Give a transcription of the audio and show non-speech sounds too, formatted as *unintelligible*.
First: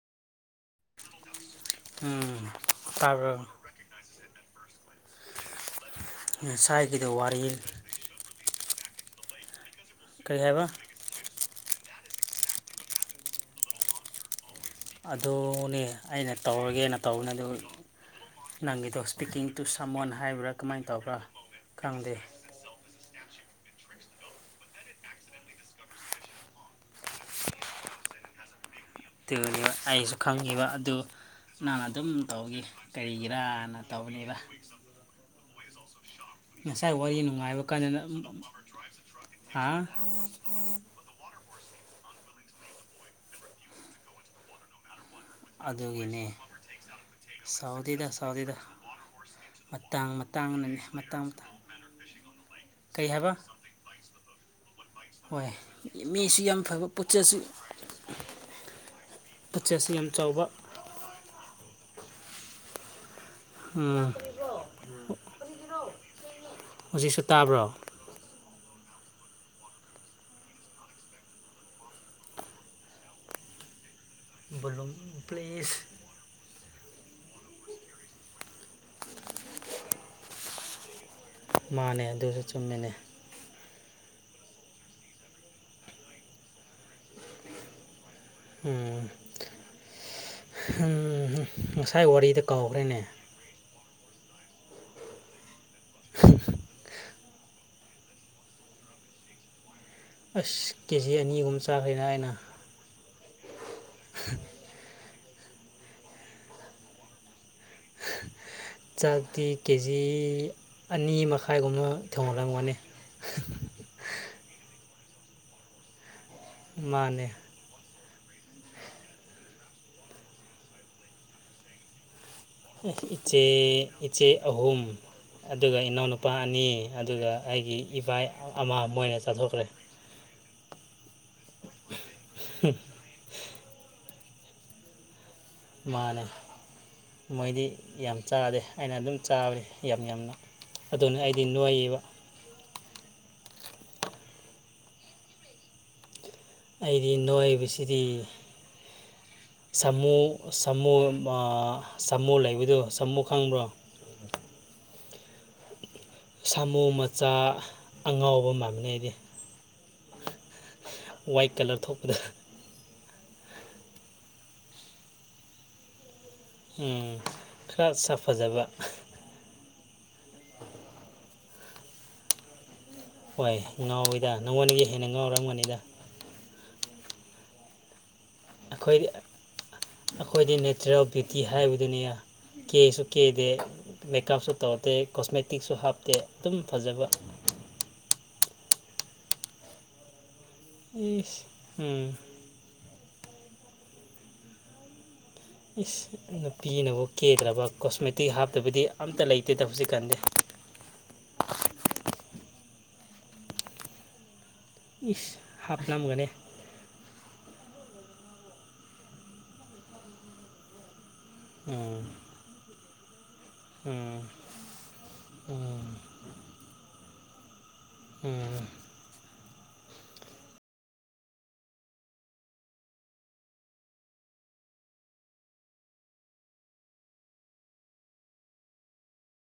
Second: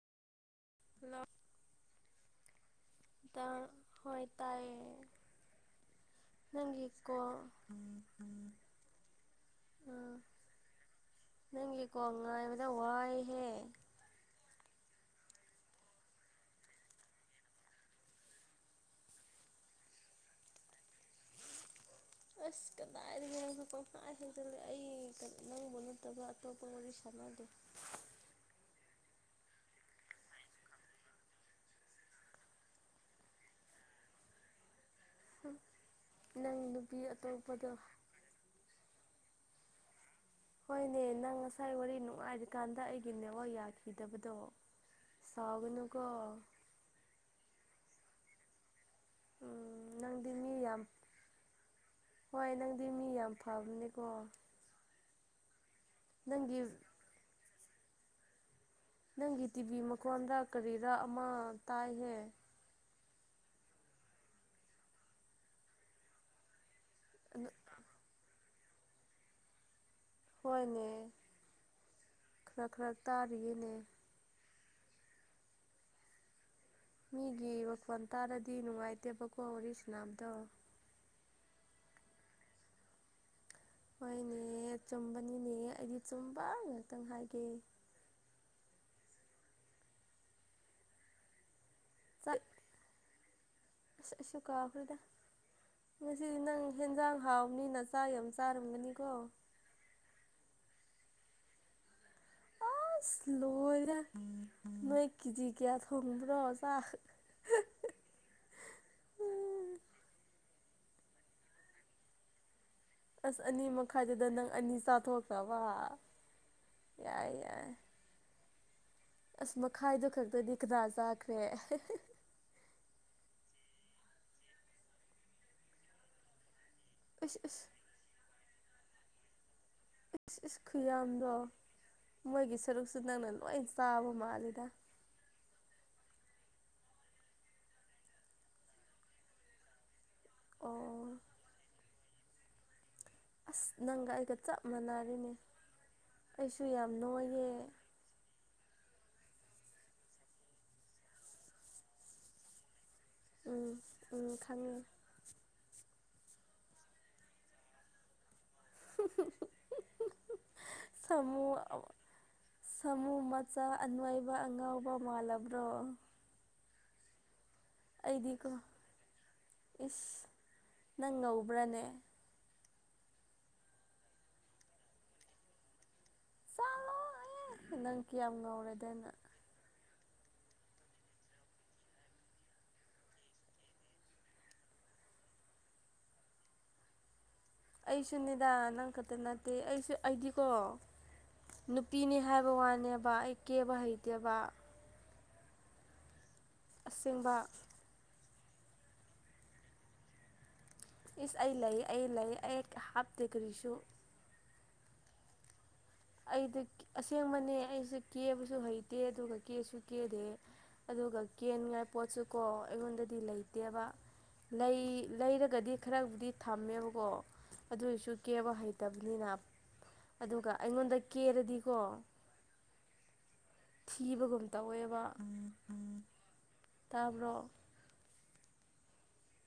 ꯍꯜꯂꫭ ꯎꯝ ꯇꯥꯕ꯭ꯔꯣ ꯇ ꯍꫭꯏ ꯇꯥꯏꯌꯦ ꯅꯪꯒꯤ ꯉꯁꯥꯏꯒꯤꯗꯣ ꯀꯣ ꯋꯥꯔꯤ ꯑ ꯀꯔꯤ ꯍꯥꯏꯕ ꯅꯪꯒꯤꯀꯣ ꯉꯥꯏꯕꯗ ꯋꯥꯏꯍꯦ ꯑꯗꯨꯅꯦ ꯑꯩꯅ ꯇꯧꯔꯒꯦꯅ ꯇꯧꯕꯅꯦ ꯑꯗꯨ ꯅꯪꯒꯤꯗꯣ ꯏꯁꯄꯤꯀꯤꯡ ꯇꯨ ꯁꯝꯃꯟ ꯍꯥꯏꯕ꯭ꯔꯥ ꯀꯃꯥꯏꯅ ꯇꯧꯕ꯭ꯔꯥ ꯈꯪꯗꯦ ꯑꯁ ꯀꯗꯥꯏꯗꯒꯤ ꯅꯪꯁꯨ ꯄꯪꯍꯥꯏ ꯍꯦꯏꯖꯜꯂꯦ ꯑꯩ ꯅꯪꯕꯨ ꯅꯠꯇꯕ ꯑꯇꯣꯞꯄ ꯋꯥꯔꯤ ꯁꯥꯟꯅꯗꯦ *unintelligible* ꯑꯩꯁꯨ ꯈꯪꯉꯤꯕ ꯑꯗꯨ ꯅꯪ ꯑꯗꯨꯝ ꯇꯧꯅꯤ ꯀꯔꯤꯒꯤꯔꯅ ꯇꯧꯅꯦꯕ *unintelligible* ꯉꯁꯥꯏ ꯅꯨꯄꯤ ꯋꯥꯔꯤ ꯅꯨꯡꯉꯥꯏꯕ ꯑꯇꯣꯞꯄꯗꯣ ꯀꯥꯟꯗꯅ ꯍꯥ ꯍꯣꯏꯅꯦ ꯅꯪ ꯉꯁꯥꯏ ꯋꯥꯔꯤ ꯅꯨꯡꯉꯥꯏꯔꯤꯀꯥꯟꯗ ꯑꯩꯒꯤ ꯅꯦꯋꯥꯛ ꯌꯥꯈꯤꯗꯕꯗꯣ ꯁꯥꯎꯒꯅꯨꯀꯣ ꯑꯗꯨꯒꯤꯅꯤ ꯁꯥꯎꯗꯤꯗ ꯁꯥꯎꯗꯤꯗ ꯎꯝ ꯃꯇꯥꯡ ꯅꯪꯗꯤ ꯃꯤ ꯃꯇꯥꯡꯅꯅꯦ ꯌꯥꯝ ꯃꯇꯥꯡ ꯃꯇꯥꯡ ꯍꯣꯏ ꯅꯪꯗꯤ ꯀꯔꯤ ꯃꯤ ꯍꯥꯏꯕ ꯌꯥꯝ ꯐꯕꯅꯦꯀꯣ ꯍꯣꯏ ꯃꯤꯁꯨ ꯌꯥꯝ ꯅꯪꯒꯤ ꯐꯕ ꯄꯨꯆꯦꯜꯁꯨ ꯅꯪꯒꯤ ꯇꯤꯚꯤ ꯃꯈꯣꯟꯗ ꯀꯔꯤꯔ ꯑꯃ ꯇꯥꯏꯍꯦ ꯎꯝ ꯍꯧꯖꯤꯛꯁꯨ ꯇꯥꯕ꯭ꯔꯣ ꯍꯣꯏꯅꯦ ꯈꯔ ꯈꯔ ꯇꯥꯔꯤꯌꯦꯅꯦ ꯕꯣꯂꯨꯝ ꯄ꯭ꯂꯤꯁ ꯃꯤꯒꯤ ꯋꯥꯈꯣꯟ ꯇꯥꯔꯗꯤ ꯅꯨꯡꯉꯥꯏꯇꯦꯕꯀꯣ ꯋꯥꯔꯤ ꯁꯥꯅꯥꯕꯗꯣ ꯃꯥꯅꯦ ꯑꯗꯨꯁꯨ ꯆꯨꯝꯃꯤꯅꯦ ꯍꯣꯏꯅꯦ ꯑꯆꯨꯝꯕꯅꯤꯅꯦ ꯑꯩꯗꯤ ꯆꯨꯝꯕ ꯉꯍꯥꯛꯇꯪ ꯍꯥꯏꯒꯦ ꯎꯝ *unintelligible* ꯉꯁꯥꯏ ꯋꯥꯔꯤꯗ ꯀꯥꯎꯈ꯭ꯔꯦꯅꯦ ꯁꯁ ꯧꯍꯩꯀꯥꯐꯗ ꯉꯁꯤꯗꯤ ꯅꯪ ꯍꯦꯟꯖꯥꯡ ꯍꯥꯎꯕꯅꯤꯅ ꯆꯥꯛ ꯌꯥꯝ ꯆꯥꯔꯝꯒꯅꯤꯀꯣ ꯑꯁ ꯀꯦꯖꯤ ꯑꯅꯤ ꯑꯍꯨꯝ ꯆꯥꯈꯦꯅ ꯑꯩꯅ ꯑꯁ ꯂꯣꯏꯔꯦ ꯅꯣꯏ ꯀꯦꯖꯤ ꯀꯌꯥ ꯊꯣꯡꯕ꯭ꯔꯣ ꯆꯥꯛ ꯆꯥꯛꯇꯤ ꯀꯦꯖꯤ ꯑꯅꯤ ꯃꯈꯥꯏꯒꯨꯝꯕ ꯊꯣꯡꯍꯜꯂꯝꯒꯅꯤ ꯑꯁ ꯑꯅꯤ ꯃꯈꯥꯏꯗꯨꯗ ꯅꯪ ꯑꯅꯤ ꯆꯥꯊꯣꯛꯇꯕ ꯃꯥꯅꯦ ꯌꯥꯏ ꯌꯥꯏ ꯑꯁ ꯃꯈꯥꯏꯗꯨ ꯈꯛꯇꯗꯤ ꯀꯗꯥ ꯆꯥꯈ꯭ꯔꯦ ꯑꯩ ꯏꯆꯦ ꯏꯆꯦ ꯑꯍꯨꯝ ꯑꯗꯨꯒ ꯏꯅꯥꯎꯅꯨꯄꯥ ꯑꯅꯤ ꯑꯗꯨꯒ ꯑꯁ ꯑꯁ ꯑꯩꯒꯤ ꯏꯄꯥ ꯑꯃ ꯃꯣꯏꯅ ꯆꯠꯊꯣꯛꯈ꯭ꯔꯦ ꯏꯁ ꯏꯁ ꯈꯨꯌꯥꯝꯗꯣ ꯃꯣꯏꯒꯤ ꯁꯔꯨꯛꯁꯨ ꯅꯪꯅ ꯂꯣꯏ ꯆꯥꯕ ꯃꯥꯂꯦꯗ ꯃꯥꯅꯦ ꯃꯣꯏꯗꯤ ꯌꯥꯝ ꯆꯥꯗꯦ ꯑꯩꯅ ꯑꯗꯨꯝ ꯆꯥꯕꯅꯤ ꯌꯥꯝ ꯌꯥꯝꯅ ꯑꯗꯨꯅ ꯑꯣ ꯑꯩꯗꯤ ꯅꯨꯡꯉꯥꯏꯕ ꯑꯁ ꯅꯪꯒ ꯑꯩꯒ ꯆꯞ ꯃꯥꯟꯅꯔꯤꯅꯤ ꯑꯩꯗꯤ ꯅꯥꯏꯕꯁꯤꯗꯤ ꯁꯥꯃꯨ ꯁꯥꯃꯨ ꯁꯥꯃꯨ ꯂꯩꯕꯗꯣ ꯁꯥꯃꯨ ꯈꯪꯕ꯭ꯔꯣ ꯎ ꯈꯉꯤ ꯁꯥꯃꯨ ꯃꯆꯥ ꯑꯉꯥꯎꯕ ꯃꯥꯃꯤꯅꯦ ꯑꯩꯗꯤ ꯁꯃꯨ ꯋꯥꯏꯠ ꯀꯂꯔ ꯊꯣꯛꯄꯗꯣ ꯁꯥꯃꯨ ꯃꯆꯥ ꯑꯟꯏꯕ ꯑꯉꯥꯎꯕ ꯃꯥꯜꯂꯕ꯭ꯔꯣ ꯎꯝ ꯈꯔ ꯁꯛ ꯑꯩꯗꯤꯀꯣ ꯐꯖꯕ ꯏꯁ ꯅꯪ ꯉꯧꯕ꯭ꯔꯅꯦ ꯍꯣꯏ ꯉꯥꯎꯋꯤꯗ ꯅꯪꯉꯣꯟꯗꯒꯤ ꯍꯦꯟꯅ ꯉꯥꯎꯔꯝꯒꯅꯤꯗ ꯆꯂ ꯅꯪ ꯀ ꯌꯥꯝ ꯑꯩꯈꯣꯏꯗꯤ ꯑꯩꯈꯣꯏꯗꯤ ꯅꯦꯆꯔꯦꯜ ꯕ꯭ꯌꯨꯇꯤ ꯍꯥꯏꯕꯗꯨꯅꯤ ꯀꯦꯁꯨ ꯀꯦꯗꯦ ꯃꯦꯀꯞꯁꯨ ꯇꯧꯗꯦ ꯀꯣꯁꯃꯦꯇꯤꯛꯁꯨ ꯍꯥꯞꯇꯦ ꯑꯗꯨꯝ ꯐꯖꯕ ꯑꯩꯁꯨ ꯅꯦꯗꯥ ꯅꯪ ꯈꯛꯇ ꯅꯠꯇꯦ ꯑꯩꯁꯨ ꯑꯩꯗꯤꯀꯣ ꯏꯁ ꯎꯝ ꯅꯨꯄꯤꯅꯤ ꯍꯥꯏꯕ ꯋꯥꯅꯦꯕ ꯑꯩ ꯀꯦꯕ ꯍꯩꯇꯦꯕ ꯏꯁ ꯅꯨꯄꯤꯅꯕꯨ ꯑꯁꯦꯡꯕ ꯀꯦꯗ꯭ꯔꯕ ꯀꯣꯁꯃꯦꯇꯤꯛ ꯍꯥꯞꯇꯕꯗꯤ ꯑꯝꯇ ꯂꯩꯇꯦꯗ ꯍꯧꯖꯤꯛ ꯀꯥꯟꯗꯤ ꯏꯁ ꯑꯩ ꯂꯩ ꯑꯩ ꯂꯩ ꯑꯩ ꯍꯥꯞꯇꯦ ꯀꯔꯤꯁꯨ ꯏꯁ ꯍꯥꯞꯂꯝꯒꯅꯦ ꯑꯩꯗꯤ ꯑꯁꯦꯡꯕꯅꯦ ꯑꯩꯁꯦ ꯀꯦꯕꯁꯨ ꯍꯩꯇꯦ ꯑꯗꯨꯒ ꯀꯦꯁꯨ ꯀꯦꯗꯦ ꯑꯗꯨꯒ ꯀꯦꯟꯉꯥꯏ ꯎꯝ ꯄꯣꯠꯁꯨꯀꯣ ꯑꯩꯉꯣꯟꯗꯗꯤ ꯂꯩꯇꯦ ꯂꯩꯠꯇꯦꯕ ꯎꯝ ꯂꯩꯔꯒꯗꯤ ꯎꯝ ꯈꯔꯕꯨꯗꯤ ꯊꯝꯃꯦꯕꯀꯣ ꯑꯗꯨ ꯁꯨ ꯀꯦꯕ ꯎꯝ ꯍꯩꯇꯕꯅꯤꯅ ꯑꯗꯨꯒ ꯑꯩꯉꯣꯟꯗ ꯀꯦꯔꯗꯤꯀꯣ ꯊꯤꯕꯒꯨꯝ ꯇꯧꯋꯦꯕ ꯎ ꯎꯝ ꯇꯥꯕ꯭ꯔꯣ